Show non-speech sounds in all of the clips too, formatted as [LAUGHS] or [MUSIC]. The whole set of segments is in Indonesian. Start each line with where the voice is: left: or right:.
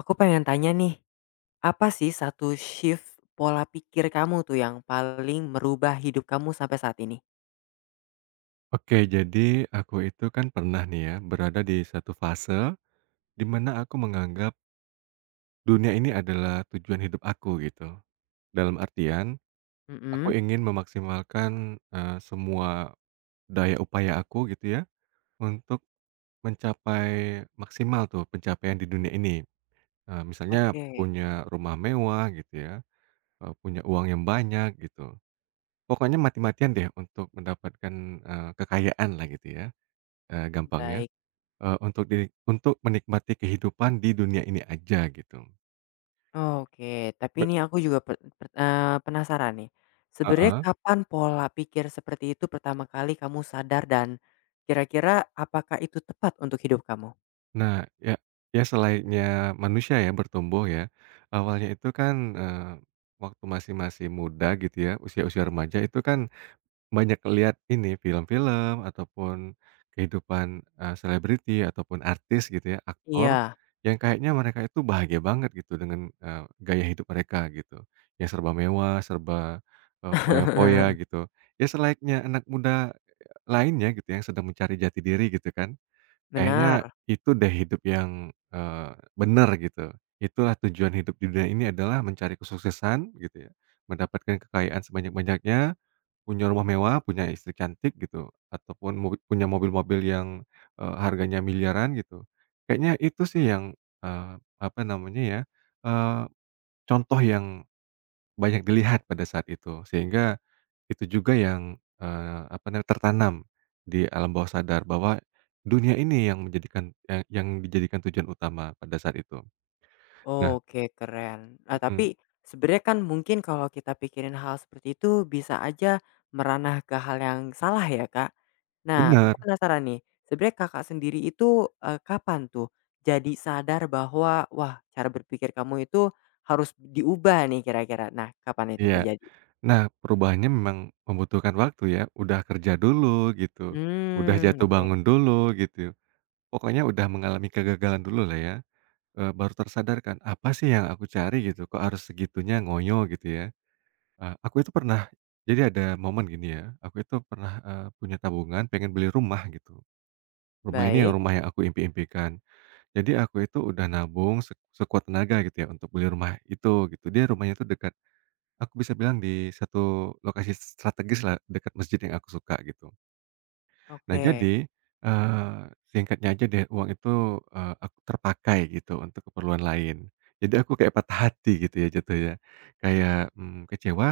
left: Aku pengen tanya nih, apa sih satu shift pola pikir kamu tuh yang paling merubah hidup kamu sampai saat ini?
right: Oke, jadi aku itu kan pernah nih ya, berada di satu fase di mana aku menganggap dunia ini adalah tujuan hidup aku gitu. Dalam artian, aku
left: Mhm.
right: ingin memaksimalkan semua daya upaya aku gitu ya, untuk mencapai maksimal tuh pencapaian di dunia ini. Misalnya
left: Oke.
right: punya rumah mewah gitu ya, punya uang yang banyak gitu. Pokoknya mati-matian deh untuk mendapatkan, kekayaan lah gitu ya, gampangnya.
left: Baik.
right: Untuk menikmati kehidupan di dunia ini aja gitu.
left: Oke, tapi
right: Be
left: ini aku juga pe pe eee, penasaran nih. Sebenarnya
right: heeh.
left: kapan pola pikir seperti itu pertama kali kamu sadar dan kira-kira apakah itu tepat untuk hidup kamu?
right: Nah, ya ya selainnya manusia ya bertumbuh ya, awalnya itu kan, eee, waktu masih-masih muda gitu ya, usia-usia remaja itu kan banyak lihat ini, film-film ataupun kehidupan, selebriti ataupun artis gitu ya, aktor,
left: Iya.
right: yang kayaknya mereka itu bahagia banget gitu dengan, gaya hidup mereka gitu, yang serba mewah, serba, foya-foya
left: [LAUGHS]
right: gitu. Ya selayaknya anak muda lainnya gitu yang sedang mencari jati diri gitu kan. Kayaknya
left: Benar.
right: itu deh hidup yang, eee, bener gitu. Itulah tujuan hidup di dunia ini adalah mencari kesuksesan gitu ya, mendapatkan kekayaan sebanyak-banyaknya. Punya rumah mewah, punya istri cantik gitu, ataupun punya mobil-mobil yang, harganya miliaran gitu. Kayaknya itu sih yang, apa namanya ya, eee, contoh yang banyak dilihat pada saat itu. Sehingga itu juga yang, apa namanya, tertanam di alam bawah sadar bahwa dunia ini yang menjadikan yang dijadikan tujuan utama pada saat itu. Nah,
left: Oke, keren. Nah,
right: mhm,
left: tapi sebenarnya kan mungkin kalau kita pikirin hal seperti itu bisa aja meranah ke hal yang salah ya, Kak. Nah, aku
right: bener,
left: penasaran nih, sebenarnya Kakak sendiri itu, kapan tuh jadi sadar bahwa, wah, cara berpikir kamu itu harus diubah nih kira-kira? Nah, kapan itu
right: iya.
left: terjadi?
right: Nah, perubahannya memang membutuhkan waktu ya, udah kerja dulu gitu, udah
left: Hmm.
right: jatuh
left: oke.
right: bangun dulu gitu, pokoknya udah mengalami kegagalan dulu lah ya, baru tersadarkan, "Apa sih yang aku cari gitu, kok harus segitunya ngoyo?" Gitu ya. Aku itu pernah jadi ada momen gini ya, aku itu pernah, punya tabungan pengen beli rumah gitu,
left: Baik,
right: rumah yang aku impi-impikan. Jadi aku itu udah nabung sekuat tenaga gitu ya untuk beli rumah itu gitu, dia rumahnya itu dekat. Aku bisa bilang di satu lokasi strategis lah dekat masjid yang aku suka gitu. Nah
left: oke.
right: jadi, eee, singkatnya aja deh uang itu, aku terpakai gitu untuk keperluan lain. Jadi aku kayak patah hati gitu ya jatuhnya. Kayak, kecewa,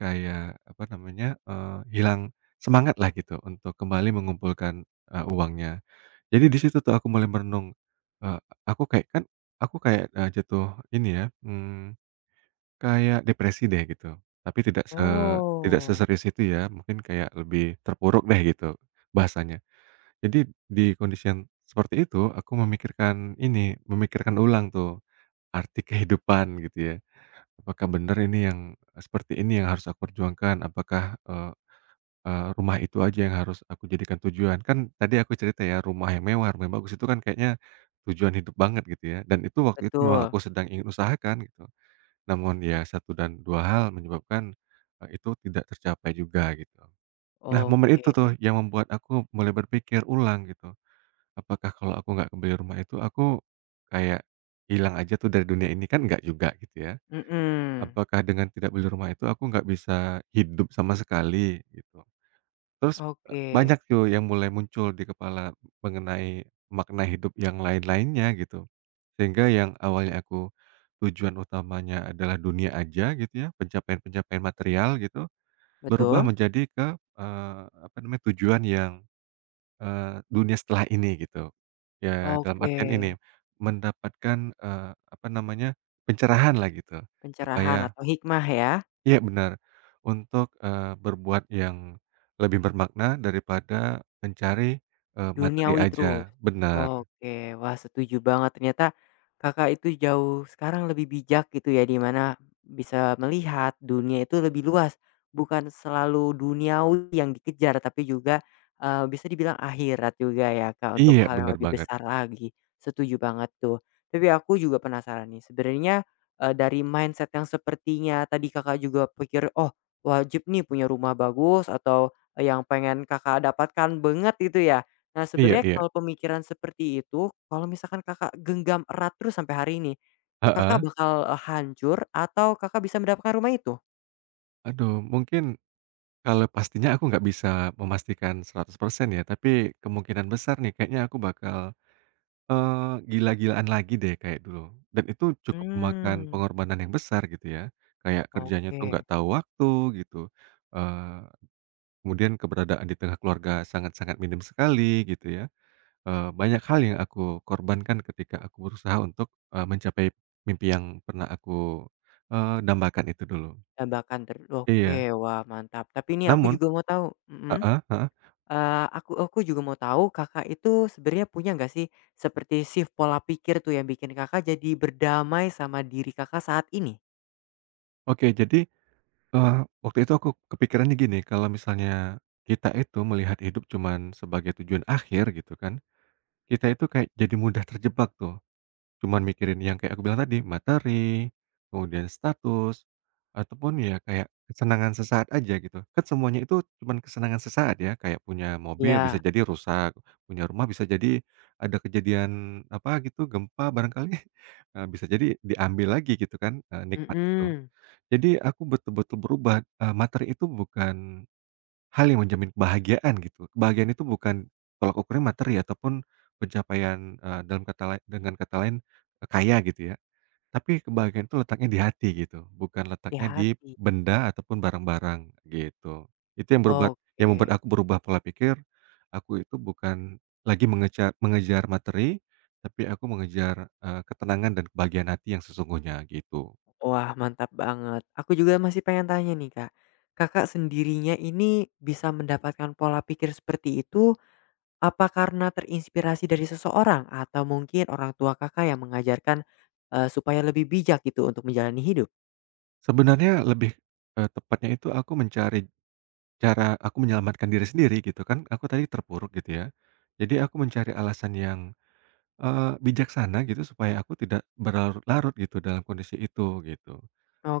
right: kayak apa namanya, hilang semangat lah gitu untuk kembali mengumpulkan, uangnya. Jadi di situ tuh aku mulai merenung, eee, aku kayak kan aku kayak, jatuh ini ya. Kayak depresi deh gitu, tapi tidak
left: Oh,
right: seserius itu ya, mungkin kayak lebih terpuruk deh gitu bahasanya. Jadi di kondisi yang seperti itu, aku memikirkan ini, memikirkan ulang tuh arti [LAUGHS] kehidupan gitu ya. Apakah benar ini yang seperti ini yang harus aku perjuangkan? Apakah, eee eee, rumah itu aja yang harus aku jadikan tujuan? Kan tadi aku cerita ya rumah yang mewah, rumah yang bagus itu kan kayaknya tujuan hidup banget gitu ya, dan itu waktu itu memang aku
left: betul.
right: sedang ingin usahakan gitu. Namun ya, satu dan 2 hal menyebabkan, itu tidak tercapai juga gitu. Nah, momen itu
left: Oke.
right: tuh yang membuat aku mulai berpikir ulang gitu, apakah kalau aku nggak kembali rumah itu aku kayak hilang aja tuh dari dunia ini? Kan nggak juga gitu ya.
left: Mhm.
right: Apakah dengan tidak beli rumah itu aku nggak bisa hidup sama sekali gitu? Terus,
left: Oke.
right: banyak tuh yang mulai muncul di kepala mengenai makna hidup yang lain-lainnya gitu. Sehingga yang awalnya aku tujuan utamanya adalah dunia aja gitu ya, pencapaian-pencapaian material gitu, berubah
left: Betul?
right: menjadi ke, apa namanya, tujuan yang, dunia setelah ini gitu. Ya dalam
left: Oke.
right: artian ini, mendapatkan, apa namanya, pencerahan lah gitu,
left: Pencerahan
right: supaya.
left: atau hikmah ya?
right: Iya benar, untuk, berbuat yang lebih bermakna daripada mencari, materi
left: Duniawi
right: aja,
left: terus.
right: benar.
left: Oke, wah setuju banget ternyata Kakak itu jauh sekarang lebih bijak gitu ya, di mana bisa melihat dunia itu lebih luas, bukan selalu duniawi yang dikejar tapi juga, bisa dibilang akhirat juga ya, Kak, untuk
right: Iya
left: hal yang
right: benar
left: lebih
right: banget,
left: besar lagi. Setuju banget tuh. Tapi aku juga penasaran nih sebenarnya, dari mindset yang sepertinya tadi Kakak juga pikir, "Oh, wajib nih punya rumah bagus," atau eh, yang pengen Kakak dapatkan banget gitu ya? Nah,
right: iya
left: sebenarnya
right: iya,
left: kalau pemikiran seperti itu, kalau misalkan Kakak genggam erat terus sampai hari ini, Kakak
right: heeh.
left: bakal, hancur atau Kakak bisa mendapatkan rumah itu?
right: Aduh mungkin kalau pastinya aku nggak bisa memastikan 100% ya, tapi kemungkinan besar nih kayaknya aku bakal, eee, gila-gilaan lagi deh kayak dulu, dan itu cukup memakan
left: hmm
right: pengorbanan yang besar gitu ya, kayak kerjanya tuh
left: oke.
right: nggak tahu waktu gitu. Kemudian keberadaan di tengah keluarga sangat-sangat minim sekali gitu ya, banyak hal yang aku korbankan ketika aku berusaha untuk, mencapai mimpi yang pernah aku, dambakan itu dulu.
left: Tambahkan oke,
right: Iya,
left: wah, mantap. Tapi ini aku
right: namun
left: juga mau tahu, mhm,
right: heeh heeh.
left: aku juga mau tahu Kakak itu sebenarnya punya nggak sih seperti shift pola pikir tuh yang bikin Kakak jadi berdamai sama diri Kakak saat ini?
right: Oke jadi, eee, waktu itu aku kepikirannya gini, kalau misalnya kita itu melihat hidup cuman sebagai tujuan akhir gitu kan, kita itu kayak jadi mudah terjebak tuh. Cuman mikirin yang kayak aku bilang tadi, materi, kemudian status, ataupun ya kayak kesenangan sesaat aja gitu. Kan semuanya itu cuman kesenangan sesaat ya, kayak punya mobil bisa
left: Ya.
right: jadi rusak, punya rumah bisa jadi ada kejadian apa gitu, gempa barangkali, [LAUGHS] bisa jadi diambil lagi gitu kan, nikmat itu.
left: Mhm.
right: Jadi aku betul-betul berubah, materi itu bukan hal yang menjamin kebahagiaan gitu. Kebahagiaan itu bukan tolak ukurnya materi ataupun pencapaian, dalam kata lai dengan kata lain, kaya gitu ya. Tapi kebahagiaan itu letaknya di hati gitu, bukan
left: Di
right: letaknya di
left: hati.
right: benda ataupun barang-barang gitu. Itu yang membuat
left: Oke.
right: aku berubah pola pikir, aku itu bukan lagi mengejar materi, tapi aku mengejar, ketenangan dan kebahagiaan hati yang sesungguhnya gitu.
left: Wah, mantap banget. Aku juga masih pengen tanya nih, Kak. Kakak sendirinya ini bisa mendapatkan pola pikir seperti itu apa karena terinspirasi dari seseorang atau mungkin orang tua Kakak yang mengajarkan, supaya lebih bijak gitu untuk menjalani hidup?
right: Sebenarnya lebih, tepatnya itu aku mencari cara aku menyelamatkan diri sendiri gitu kan, aku tadi terpuruk gitu ya. Jadi aku mencari alasan yang, bijaksana gitu supaya aku tidak berlarut-larut gitu dalam kondisi itu, gitu.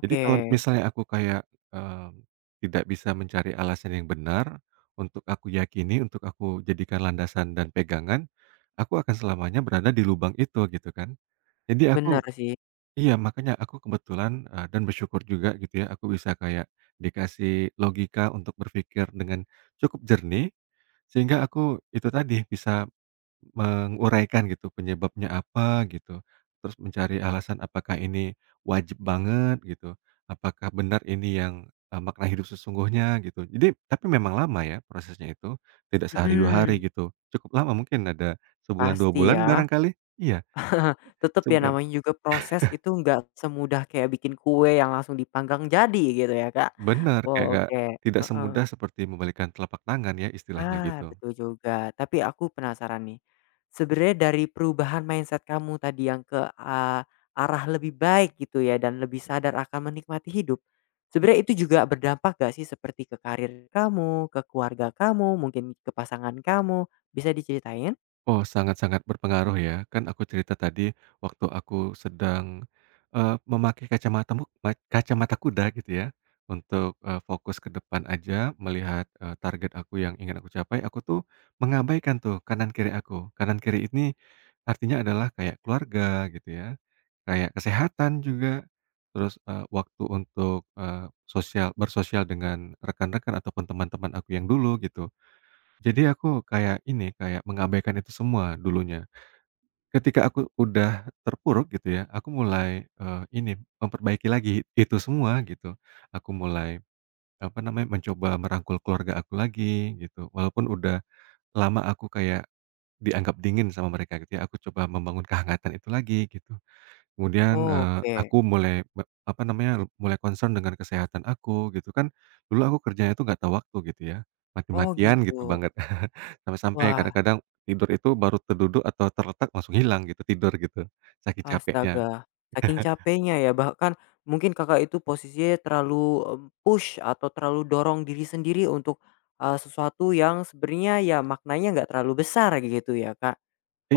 right: Jadi kalau misalnya aku kayak, eee, tidak bisa mencari alasan yang benar untuk aku yakini, untuk aku jadikan landasan dan pegangan, aku akan selamanya berada di lubang itu gitu kan. Jadi aku.
left: benar sih.
right: Iya, makanya aku kebetulan, dan bersyukur juga gitu ya, aku bisa kayak dikasih logika untuk berpikir dengan cukup jernih, sehingga aku itu tadi, bisa menguraikan gitu penyebabnya apa gitu, terus mencari alasan apakah ini wajib banget gitu, apakah benar ini yang, makna hidup sesungguhnya gitu. Jadi tapi memang lama ya prosesnya itu, tidak sehari 2 hari
left: Mhm,
right: gitu, cukup lama mungkin ada sebulan 2
left: pasti
right: bulan
left: ya.
right: barangkali. Iya,
left: Tetap ya
right: sebulan.
left: namanya juga proses itu nggak semudah kayak bikin kue yang langsung dipanggang jadi gitu ya, Kak.
right: Bener, kayak nggak
left: Oke.
right: tidak semudah seperti membalikan telapak tangan ya, istilahnya gitu.
left: Ah, betul juga. Tapi aku penasaran nih, sebenarnya dari perubahan mindset kamu tadi yang ke eee, arah lebih baik gitu ya dan lebih sadar akan menikmati hidup, sebenarnya itu juga berdampak gak sih seperti ke karir kamu, ke keluarga kamu, mungkin ke pasangan kamu, bisa diceritain?
right: Oh, sangat-sangat berpengaruh ya. Kan aku cerita tadi waktu aku sedang, memakai kacamata mu ma kacamata kuda gitu ya, untuk, fokus ke depan aja melihat, target aku yang ingin aku capai, aku tuh mengabaikan tuh kanan kiri aku. Kanan kiri ini artinya adalah kayak keluarga gitu ya, kayak kesehatan juga, terus, waktu untuk, bersosial dengan rekan-rekan ataupun teman-teman aku yang dulu gitu. Jadi aku kayak ini, kayak mengabaikan itu semua dulunya. Ketika aku udah terpuruk gitu ya, aku mulai, ini, memperbaiki lagi itu semua gitu. Aku mulai, apa namanya, mencoba merangkul keluarga aku lagi gitu. Walaupun udah lama aku kayak dianggap dingin sama mereka gitu ya, aku coba membangun kehangatan itu lagi gitu. Kemudian,
left: Oke.
right: aku mulai me apa namanya, mulai concern dengan kesehatan aku gitu kan. Dulu aku kerjanya itu nggak tahu waktu gitu ya,
left: Oh
right: mati-matian
left: gitu.
right: gitu banget. [LAUGHS] Sampai-sampai
left: Wah.
right: kadang-kadang tidur itu baru terduduk atau terletak langsung hilang gitu, tidur gitu, saking capeknya.
left: Astaga, saking
right: [LAUGHS]
left: capeknya ya, bahkan mungkin Kakak itu posisinya terlalu, push atau terlalu dorong diri sendiri untuk, sesuatu yang sebenarnya ya maknanya nggak terlalu besar gitu ya, Kak.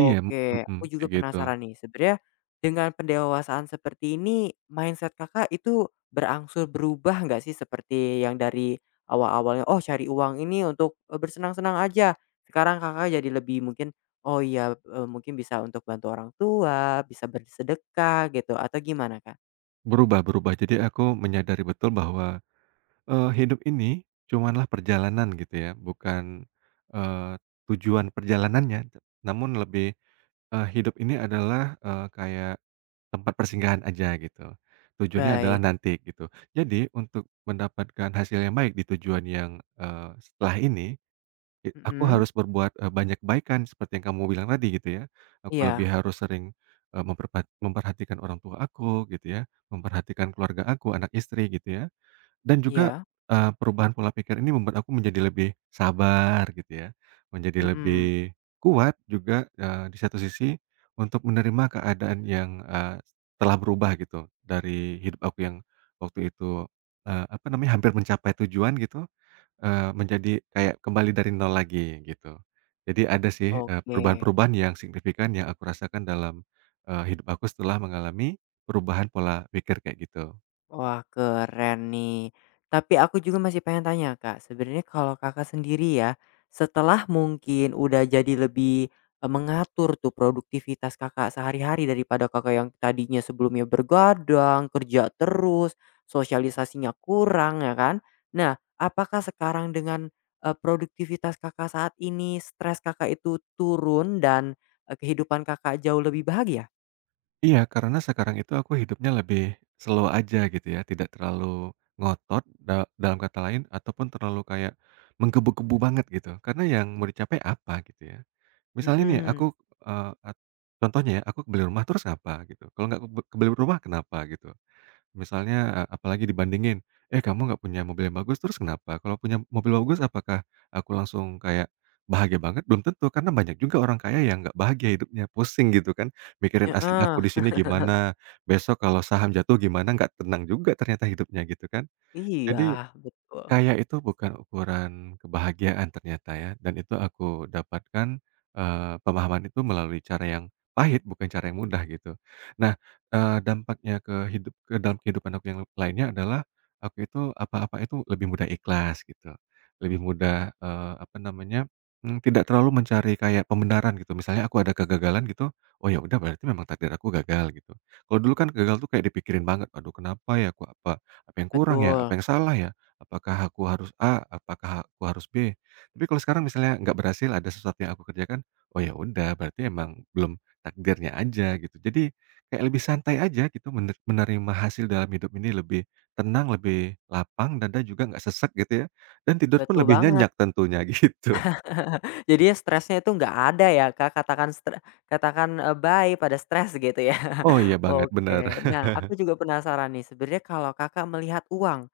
right: Iya, mhm,
left: aku juga
right: kayak gitu.
left: penasaran nih, sebenarnya dengan pendewasaan seperti ini, mindset Kakak itu berangsur berubah nggak sih? Seperti yang dari awal-awalnya, "Oh, cari uang ini untuk, bersenang-senang aja." Sekarang Kakak jadi lebih mungkin, "Oh iya, mungkin bisa untuk bantu orang tua, bisa bersedekah," gitu, atau gimana, Kak?
right: Berubah berubah, jadi aku menyadari betul bahwa, hidup ini cumanlah perjalanan gitu ya, bukan, eee, tujuan perjalanannya, namun lebih, hidup ini adalah, kayak tempat persinggahan aja gitu. Tujuannya adalah
left: Baik,
right: nanti gitu. Jadi untuk mendapatkan hasil yang baik di tujuan yang, setelah ini, aku
left: mhm,
right: harus berbuat, banyak kebaikan seperti yang kamu bilang tadi gitu ya. Aku lebih
left: iya,
right: harus sering, memperhatikan orang tua aku gitu ya, memperhatikan keluarga aku, anak istri gitu ya. Dan juga,
left: iya,
right: perubahan pola pikir ini membuat aku menjadi lebih sabar gitu ya, menjadi
left: mhm,
right: lebih kuat juga, di satu sisi untuk menerima keadaan yang, telah berubah gitu dari hidup aku yang waktu itu, apa namanya, hampir mencapai tujuan gitu, menjadi kayak kembali dari nol lagi gitu. Jadi ada sih,
left: oke.
right: perubahan-perubahan yang signifikan yang aku rasakan dalam, hidup aku setelah mengalami perubahan pola pikir kayak gitu.
left: Wah, keren nih. Tapi aku juga masih pengen tanya, Kak. Sebenarnya kalau Kakak sendiri ya, setelah mungkin udah jadi lebih eh, mengatur tuh produktivitas Kakak sehari-hari daripada Kakak yang tadinya sebelumnya bergadang, kerja terus, sosialisasinya kurang ya kan? Nah, apakah sekarang dengan eh, produktivitas Kakak saat ini stres Kakak itu turun dan eh, kehidupan Kakak jauh lebih bahagia?
right: Iya, karena sekarang itu aku hidupnya lebih slow aja gitu ya, tidak terlalu ngotot dalam kata lain ataupun terlalu kayak menggebu-gebu banget gitu, karena yang mau dicapai apa gitu ya. Misalnya nih aku,
left: Mm-mm.
right: eee, at contohnya ya, aku beli rumah terus apa gitu, kalau nggak kebeli rumah kenapa gitu. Misalnya, apalagi dibandingin, "Eh, kamu nggak punya mobil yang bagus, terus kenapa? Kalau punya mobil bagus apakah aku langsung kayak bahagia banget?" Belum tentu, karena banyak juga orang kaya yang nggak bahagia hidupnya, pusing gitu kan, mikirin aset aku di
left: Heeh.
right: sini gimana, besok kalau saham jatuh gimana, nggak tenang juga ternyata hidupnya gitu kan. Jadi
left: Iya, betul.
right: kaya itu bukan ukuran kebahagiaan ternyata ya, dan itu aku dapatkan, pemahaman itu melalui cara yang pahit, bukan cara yang mudah gitu. Nah, dampaknya ke dalam kehidupan aku yang lainnya adalah, aku itu apa-apa itu lebih mudah ikhlas gitu, lebih mudah, apa namanya, tidak terlalu mencari kayak pembenaran gitu. Misalnya aku ada kegagalan gitu, oh ya udah berarti memang takdir aku gagal gitu. Kalau dulu kan gagal tuh kayak dipikirin banget, "Aduh kenapa ya? Aku apa apa yang kurang ya?
left: Betul,
right: Apa yang salah ya?" Apakah aku harus A, apakah aku harus B? Tapi kalau sekarang misalnya nggak berhasil, ada sesuatu yang aku kerjakan, oh ya udah berarti emang belum takdirnya aja gitu. Jadi kayak lebih santai aja gitu menerima hasil dalam hidup ini lebih tenang, lebih lapang, dada juga nggak sesek gitu ya, dan tidur pun
left: betul
right: lebih
left: banget.
right: nyenyak tentunya [LAUGHS] gitu.
left: [LAUGHS] Jadinya stresnya itu nggak ada ya, Kak, katakan, bye pada stres gitu ya.
right: Oh iya
left: [LAUGHS]
right: banget, benar.
left: Oke, nah aku juga penasaran nih, sebenarnya kalau Kakak melihat uang.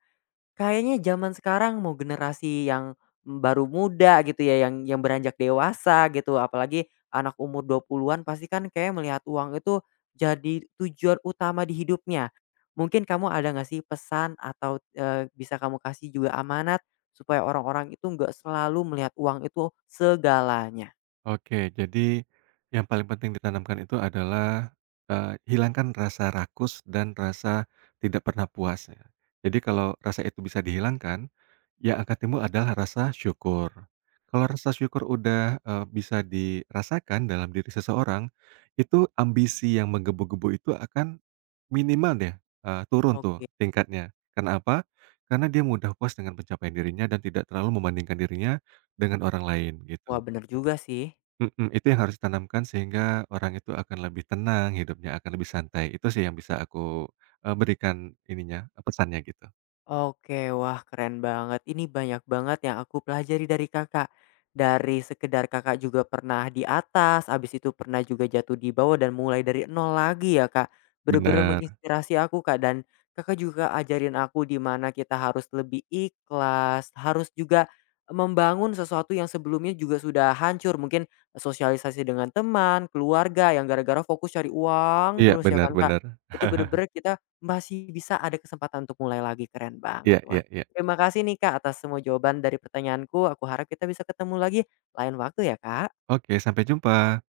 left: Kayaknya zaman sekarang mau generasi yang, baru muda gitu ya, yang beranjak dewasa gitu, apalagi anak umur 20-an pasti kan kayak melihat uang itu jadi tujuan utama di hidupnya. Mungkin kamu ada nggak sih pesan atau, bisa kamu kasih juga amanat supaya orang-orang itu nggak selalu melihat uang itu segalanya?
right: Oke, jadi yang paling penting ditanamkan itu adalah, hilangkan rasa rakus dan rasa tidak pernah puas ya. Jadi kalau rasa itu bisa dihilangkan, yang akan timbul adalah rasa syukur. Kalau rasa syukur udah, bisa dirasakan dalam diri seseorang, itu ambisi yang menggebu-gebu itu akan minimal deh, turun tuh
left: Oke,
right: tingkatnya. Karena apa? Karena dia mudah puas dengan pencapaian dirinya dan tidak terlalu membandingkan dirinya dengan orang lain
left: wah
right: gitu.
left: bener juga sih.
right: Mhm, itu yang harus ditanamkan sehingga orang itu akan lebih tenang, hidupnya akan lebih santai. Itu sih yang bisa aku, berikan ininya, pesannya gitu.
left: Oke, wah keren banget. Ini banyak banget yang aku pelajari dari Kakak. Dari sekedar Kakak juga pernah di atas, abis itu pernah juga jatuh di bawah dan mulai dari nol lagi ya, Kak. Bener-bener
right: Bener.
left: menginspirasi aku, Kak, dan Kakak juga ajarin aku di mana kita harus lebih ikhlas, harus juga membangun sesuatu yang sebelumnya juga sudah hancur. Mungkin sosialisasi dengan teman, keluarga yang gara-gara fokus cari uang
right: Iya,
left: terus ya
right: bener
left: kan, Kak.
right: bener.
left: Itu bener-bener kita masih bisa ada kesempatan untuk mulai lagi, keren
right: Iya
left: banget. Wah,
right: iya iya.
left: terima kasih nih Kak atas semua jawaban dari pertanyaanku, aku harap kita bisa ketemu lagi lain waktu ya Kak.
right: Oke, sampai jumpa.